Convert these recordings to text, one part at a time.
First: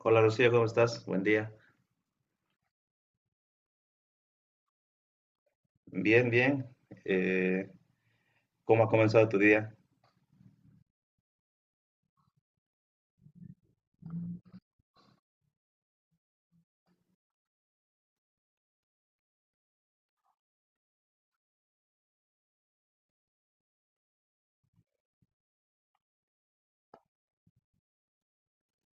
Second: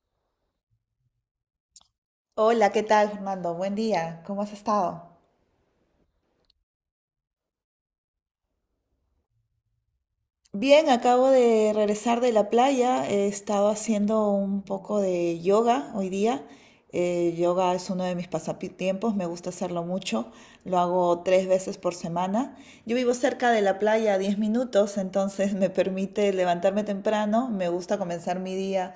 Hola Rocío, ¿cómo estás? Buen día. Hola, ¿qué tal, Fernando? Buen día, ¿cómo has estado? Bien, bien. Eh, ¿Cómo ha comenzado tu día? Bien, acabo de regresar de la playa, he estado haciendo un poco de yoga hoy día. Yoga es uno de mis pasatiempos, me gusta hacerlo mucho, lo hago tres veces por semana. Yo vivo cerca de la playa a 10 minutos, entonces me permite levantarme temprano. Me gusta comenzar mi día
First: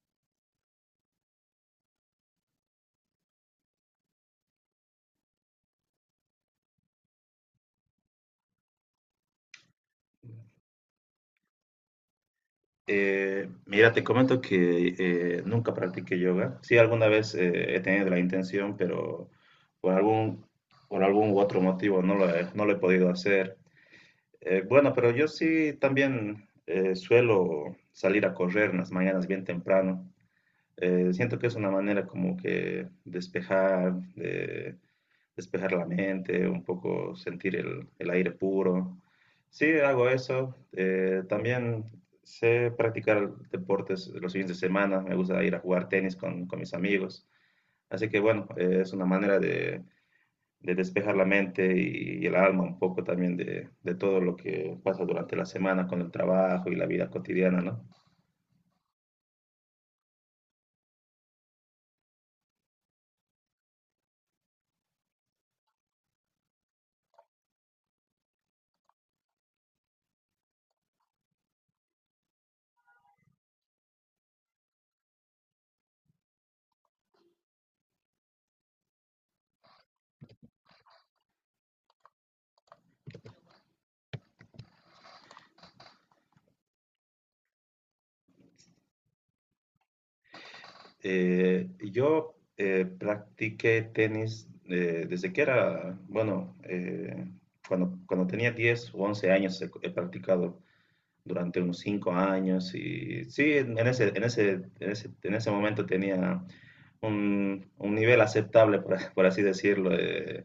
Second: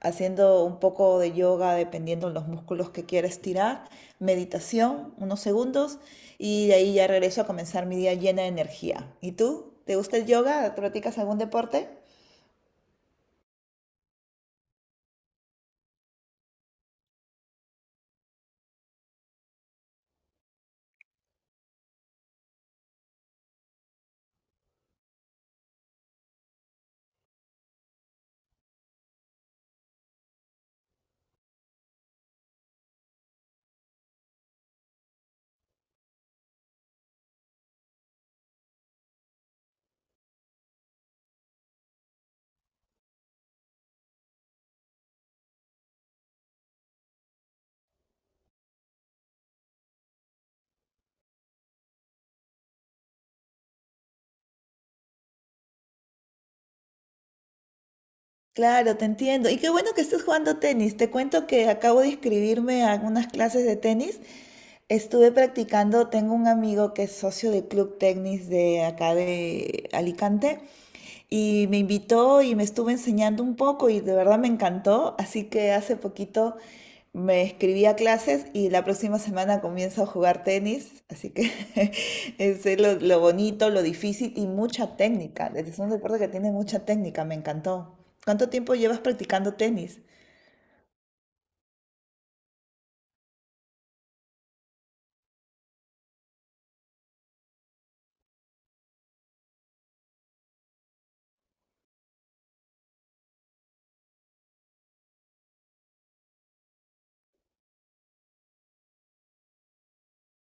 haciendo un poco de yoga dependiendo de los músculos que quiera estirar, meditación, unos segundos, y de ahí ya regreso a comenzar mi día llena de energía. ¿Y tú? ¿Te gusta el yoga? ¿Practicas algún deporte? Mira, te comento que nunca practiqué yoga. Sí, alguna vez he tenido la intención, pero por algún, por algún u otro motivo no lo he podido hacer. Bueno, pero yo sí también suelo salir a correr en las mañanas bien temprano. Siento que es una manera como que despejar la mente, un poco sentir el aire puro. Sí, hago eso. También sé practicar deportes los fines de semana. Me gusta ir a jugar tenis con mis amigos. Así que bueno, es una manera de despejar la mente y el alma un poco también de todo lo que pasa durante la semana con el trabajo y la vida cotidiana, ¿no? Claro, te entiendo. Y qué bueno que estés jugando tenis. Te cuento que acabo de inscribirme a algunas clases de tenis. Estuve practicando, tengo un amigo que es socio del club tenis de acá de Alicante y me invitó y me estuvo enseñando un poco y de verdad me encantó. Así que hace poquito me inscribí a clases y la próxima semana comienzo a jugar tenis, así que ese es lo bonito, lo difícil y mucha técnica. Es un deporte que tiene mucha técnica, me encantó. ¿Cuánto tiempo llevas practicando tenis? Yo practiqué tenis desde que era, bueno, cuando tenía 10 o 11 años he practicado durante unos 5 años y sí, en ese momento tenía un nivel aceptable, por así decirlo.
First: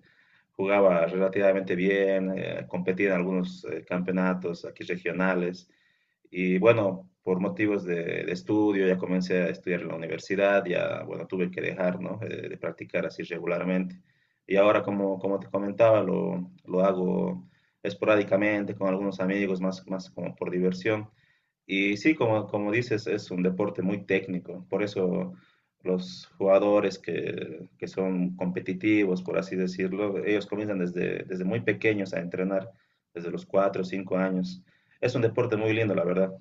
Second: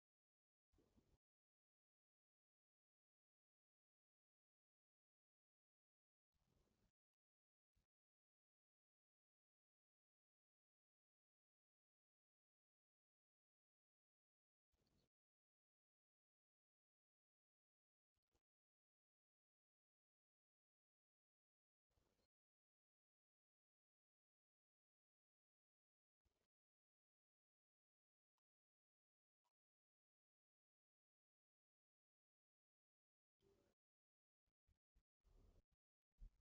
Jugaba relativamente bien, competía en algunos campeonatos aquí regionales. Y bueno, por motivos estudio, ya comencé a estudiar en la universidad, ya, bueno, tuve que dejar, ¿no? De practicar así regularmente. Y ahora, como te comentaba, lo hago esporádicamente con algunos amigos, más como por diversión. Y sí, como dices, es un deporte muy técnico, por eso los jugadores que son competitivos, por así decirlo, ellos comienzan desde muy pequeños a entrenar, desde los 4 o 5 años. Es un deporte muy lindo, la verdad.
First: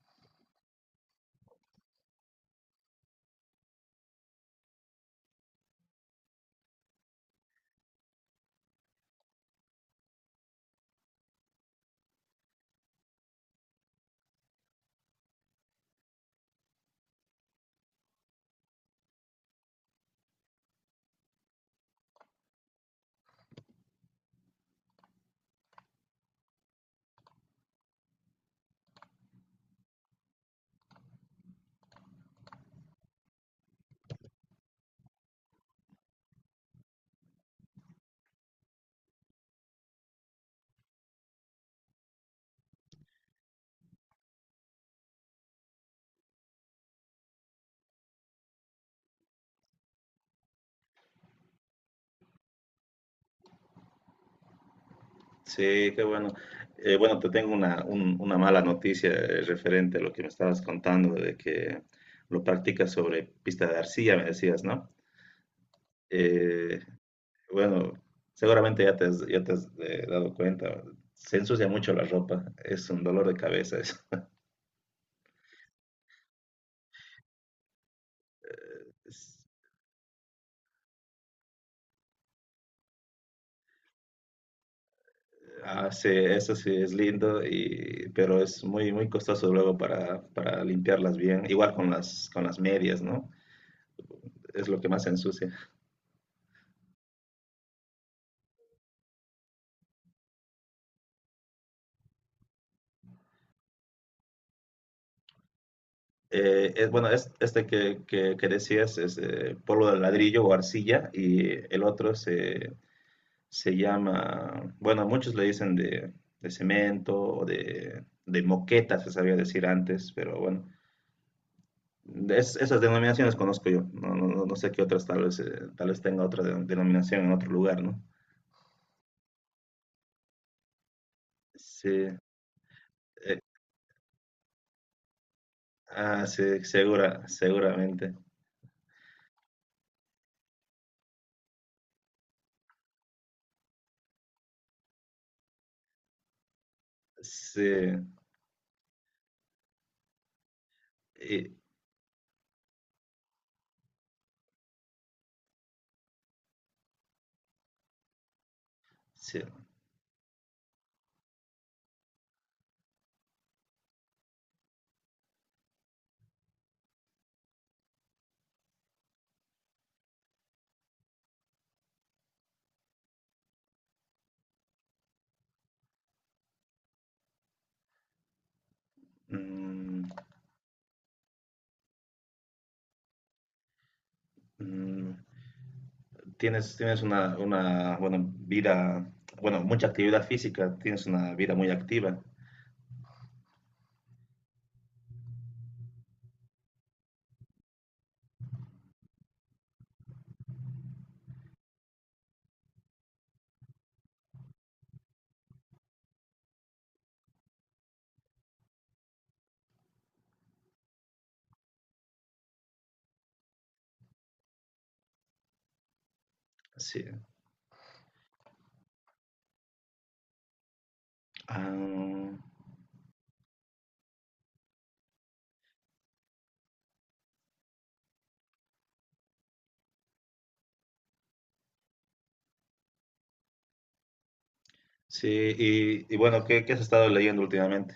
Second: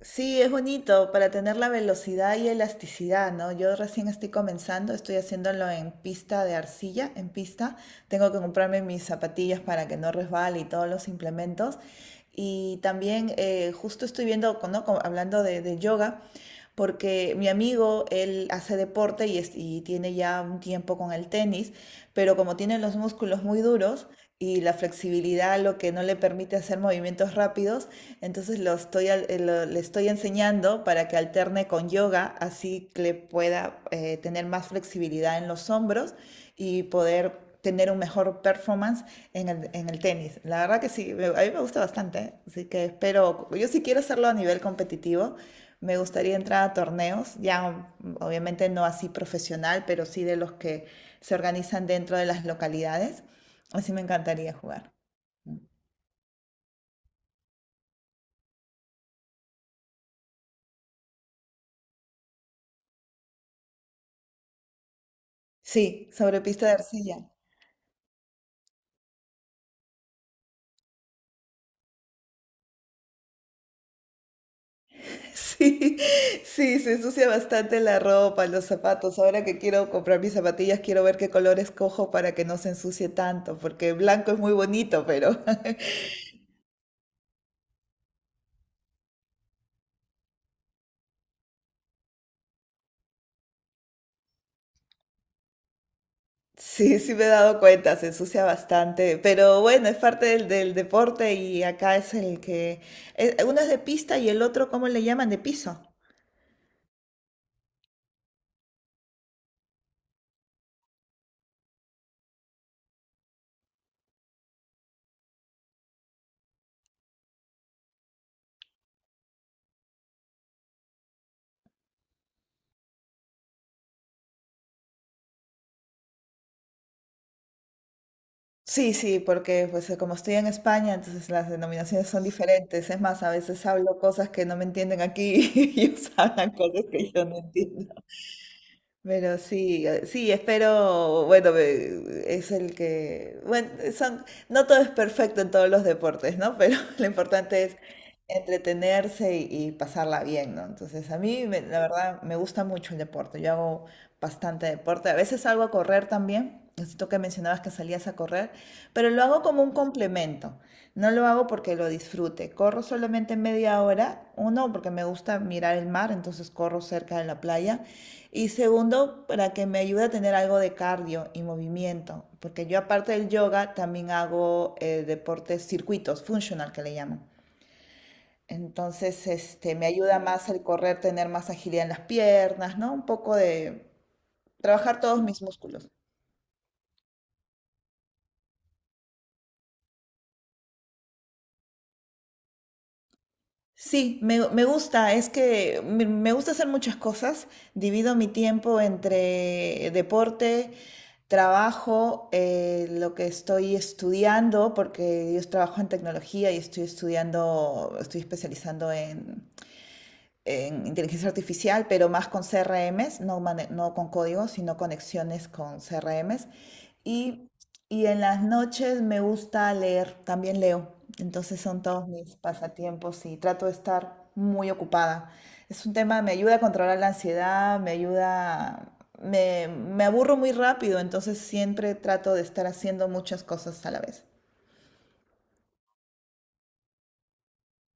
Sí, es bonito para tener la velocidad y elasticidad, ¿no? Yo recién estoy comenzando, estoy haciéndolo en pista de arcilla, en pista. Tengo que comprarme mis zapatillas para que no resbale y todos los implementos. Y también justo estoy viendo, ¿no? Como hablando de yoga, porque mi amigo, él hace deporte y, y tiene ya un tiempo con el tenis, pero como tiene los músculos muy duros y la flexibilidad lo que no le permite hacer movimientos rápidos, entonces lo le estoy enseñando para que alterne con yoga, así que le pueda tener más flexibilidad en los hombros y poder tener un mejor performance en en el tenis. La verdad que sí, a mí me gusta bastante, ¿eh? Así que espero, yo sí quiero hacerlo a nivel competitivo, me gustaría entrar a torneos, ya obviamente no así profesional, pero sí de los que se organizan dentro de las localidades, así me encantaría jugar. Sí, qué bueno. Bueno, te tengo una, una mala noticia referente a lo que me estabas contando, de que lo practicas sobre pista de arcilla, me decías, ¿no? Sí, sobre pista de Eh, arcilla. Bueno, seguramente ya te has dado cuenta. Se ensucia mucho la ropa. Es un dolor de cabeza eso. Sí, sí, se ensucia bastante la ropa, los zapatos. Es- Ahora que quiero comprar mis zapatillas, quiero ver qué color escojo para que no se ensucie tanto, porque blanco es muy bonito, pero ah, sí, eso sí es lindo, y, pero es muy, muy costoso luego para limpiarlas bien. Igual con con las medias, ¿no? Es lo que más se ensucia. sí, sí me he dado cuenta, se ensucia bastante. Pero bueno, es parte del deporte y acá es el que... Uno es de pista y el otro, ¿cómo le llaman? De piso. Bueno, es, este que decías es polvo de ladrillo o arcilla y el otro se llama, bueno, muchos le dicen de cemento o de moqueta, se sabía decir antes, pero bueno, esas denominaciones conozco yo. No sé qué otras, tal vez tenga otra denominación en otro lugar, ¿no? Sí, sí, porque pues como estoy en España, entonces las Sí, denominaciones son diferentes. Es más, a eh, veces hablo cosas que no me entienden aquí y ellos ah, hablan sí, cosas que yo no entiendo. seguramente. Pero sí, sí, espero, bueno, es el que, bueno, son, no todo es perfecto en todos los deportes, ¿no? Pero lo importante Sí, es entretenerse y pasarla bien, ¿no? Entonces, a mí, y- la verdad, me gusta mucho el deporte, yo hago bastante deporte, a veces salgo a correr también, necesito que mencionabas que salías a correr, pero lo sí. hago como un complemento, no lo hago porque lo disfrute, corro solamente media hora, uno, porque me gusta mirar el mar, entonces corro cerca de la playa. Y segundo, para que me ayude a tener algo de cardio y movimiento, porque yo aparte del yoga también hago deportes circuitos, functional que le llaman. Entonces, este, me Mm, ayuda más el correr, tener más agilidad en las piernas, ¿no? Un poco de trabajar mm, todos mis músculos. Tienes una, bueno, vida, bueno, mucha actividad física, tienes una vida muy activa. Sí, me gusta, es que me gusta hacer muchas cosas. Divido mi tiempo entre deporte, trabajo, lo que estoy estudiando, porque yo trabajo en tecnología y estoy estudiando, estoy especializando en inteligencia artificial, pero más con CRMs, no, no con código, sino conexiones con CRMs. Sí. Y, y en las noches me gusta leer, también leo. Entonces son todos Ah, mis pasatiempos y trato de estar muy ocupada. Es un tema, me ayuda a controlar la ansiedad, me ayuda, me aburro muy rápido, entonces siempre trato de estar haciendo muchas cosas a la vez. sí, y bueno, ¿qué has estado leyendo últimamente?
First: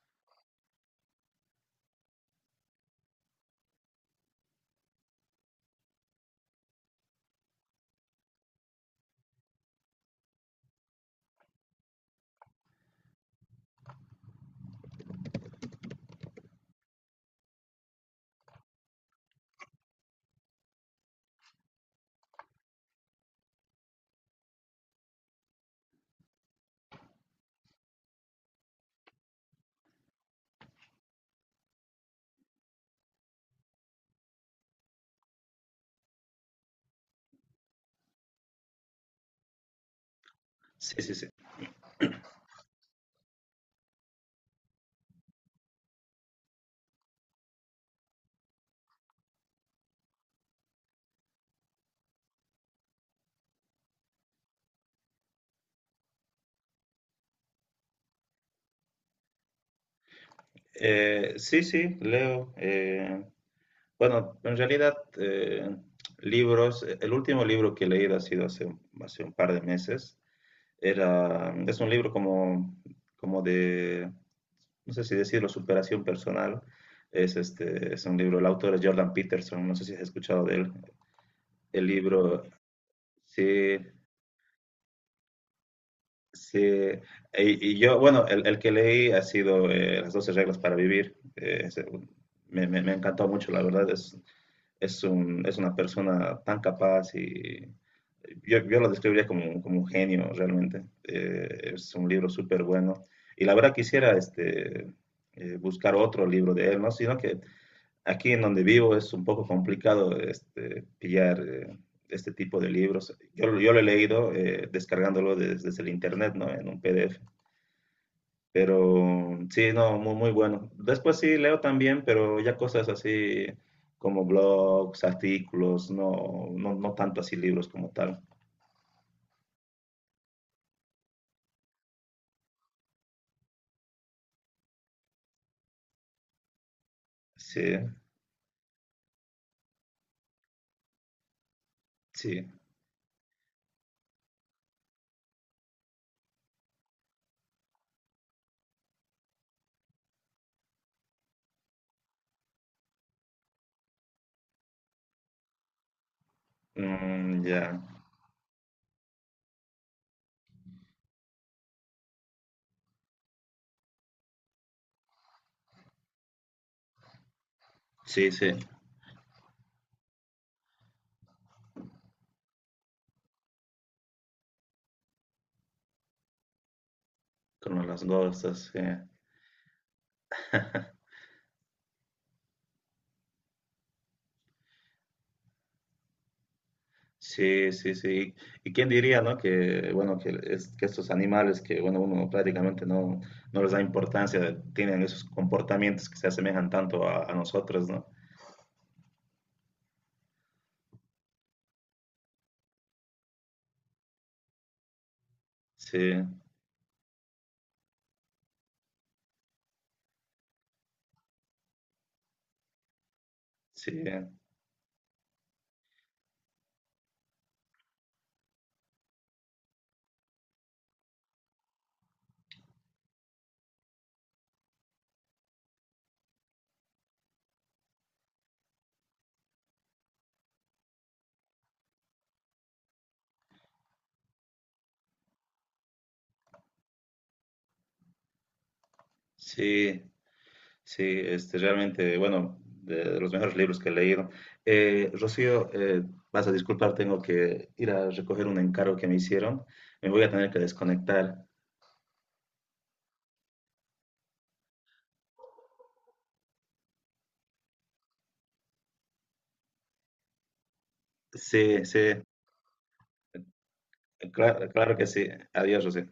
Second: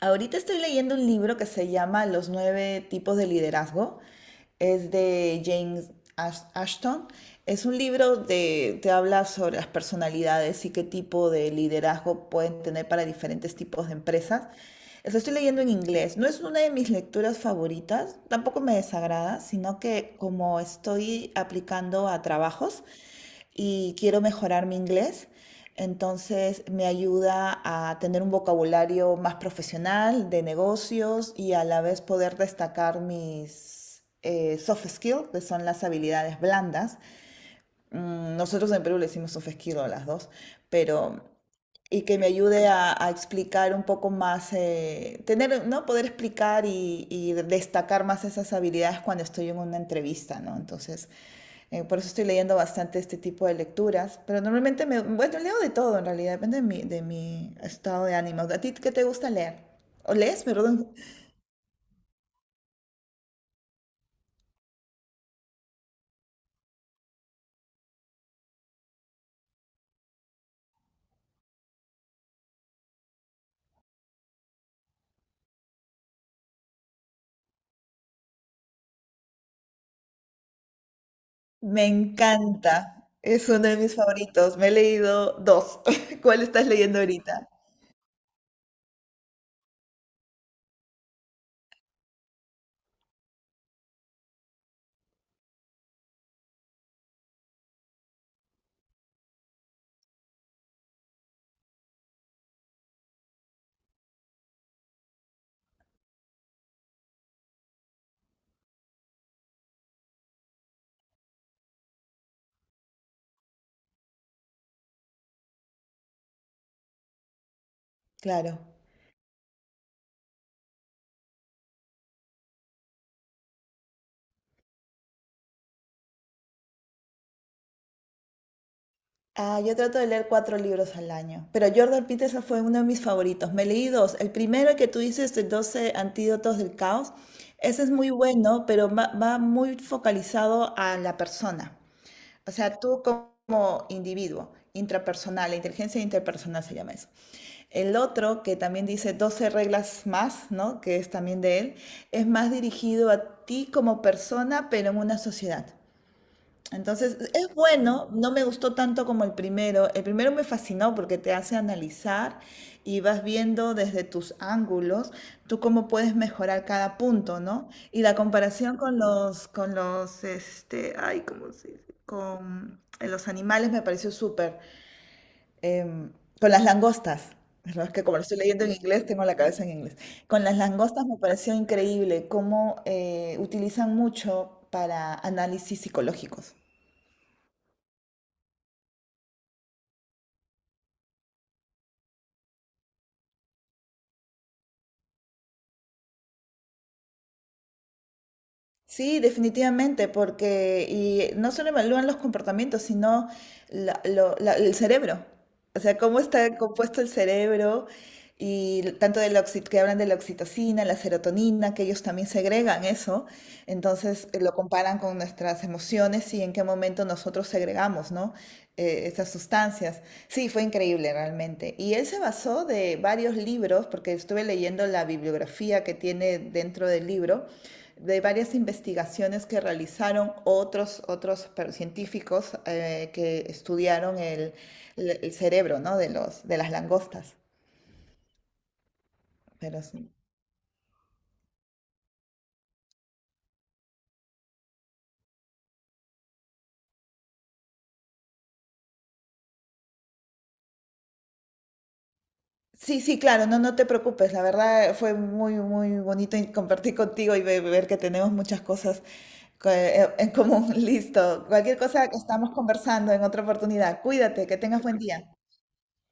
Ahorita estoy leyendo un libro que se llama Los nueve tipos de liderazgo. Es de James Ashton. Es un libro de, te habla sobre las personalidades y qué tipo de liderazgo pueden tener para diferentes tipos de empresas. Lo estoy leyendo en inglés. No es una de mis lecturas favoritas, tampoco me desagrada, sino que como estoy aplicando a trabajos, y quiero mejorar mi inglés. Entonces me ayuda a tener un vocabulario más profesional de negocios y a la vez poder destacar mis soft skills, que son las habilidades blandas. Mm, nosotros en Perú le decimos soft skills a las dos, Sí, sí, pero sí. y que me ayude a explicar un poco más, tener, ¿no? Poder explicar y destacar más esas habilidades cuando estoy en una entrevista, ¿no? Entonces, por eso estoy leyendo bastante este tipo de lecturas. Pero normalmente me, bueno, leo de todo en realidad, depende de de mi estado de ánimo. ¿A ti qué te gusta leer? ¿O lees? Perdón. Sí, leo. Bueno, en realidad, libros, el último libro que he leído ha sido hace, hace un par de meses. Es un libro como, como de, no sé si decirlo, superación personal. Es un libro, el autor es Jordan Peterson, no sé si has escuchado de él. El Me libro, encanta. Es uno de sí, mis favoritos. Me he leído dos. ¿Cuál Sí, estás leyendo ahorita? y, Y yo, bueno, el que leí ha sido Las 12 reglas para vivir. Me encantó mucho, la verdad. Es, es una persona tan capaz y yo lo describiría como, como un genio realmente. Es un libro súper bueno. Y la verdad quisiera este, buscar otro libro de él, ¿no? Sino que aquí en donde vivo es un poco complicado este, pillar este tipo de libros. Yo lo he leído descargándolo desde el internet, ¿no? En un PDF. Claro. Pero sí, no, muy, muy bueno. Después sí leo también, pero ya cosas así como blogs, artículos, no tanto así libros como tal. Ah, yo trato de leer cuatro libros al año, pero Jordan Peterson fue uno de mis favoritos. Me leí dos. El primero que tú dices, de Doce antídotos del caos, Sí, ese es muy bueno, pero va muy focalizado a la persona. O sí. sea, tú como individuo, intrapersonal, la inteligencia interpersonal se llama eso. El otro, que también dice 12 reglas más, ¿no? Que es también de él, es más dirigido a ti como persona, pero en una sociedad. Entonces, Mm, es ya. bueno, no me gustó tanto como el primero. El primero me fascinó porque te hace analizar y vas viendo desde tus ángulos tú cómo puedes mejorar cada punto, ¿no? Y la Sí, sí. comparación con este, ay, ¿cómo se dice? Con los animales me pareció súper. Em, con las langostas. ¿No? Con Es que las como lo estoy leyendo cosas. en Sí. inglés, tengo la cabeza en inglés. Con las langostas me pareció increíble cómo utilizan mucho para análisis psicológicos. Sí, sí, sí. ¿Y quién diría, no? Que, bueno, que, que estos animales que, bueno, uno prácticamente no les da importancia, tienen esos comportamientos que se asemejan tanto a nosotros, ¿no? Sí, definitivamente, porque y no solo evalúan los comportamientos, sino el cerebro. O sea, Sí, cómo está compuesto el cerebro y tanto de la que hablan de la oxitocina, la serotonina, que ellos también segregan eso. sí, Entonces lo comparan con nuestras emociones y en qué momento nosotros segregamos, ¿no? Esas sustancias. Sí, fue increíble realmente. Y él se basó de varios libros, porque estuve leyendo la bibliografía que tiene dentro del libro de varias investigaciones que realizaron otros, otros científicos que estudiaron el cerebro, ¿no? De de las langostas. Pero sí, sí. sí, este, realmente, bueno, de los mejores libros que he leído. Rocío, vas a disculpar, tengo que ir a recoger un encargo que me hicieron. Me voy a tener que desconectar. Sí, sí, claro, no, no te preocupes. La verdad fue muy, muy bonito y compartir contigo y ver que tenemos muchas cosas en común. Listo. Cualquier Sí, cosa que sí, estamos conversando en otra oportunidad. Cuídate, que claro, tengas claro buen que sí. día. Adiós, Rocío.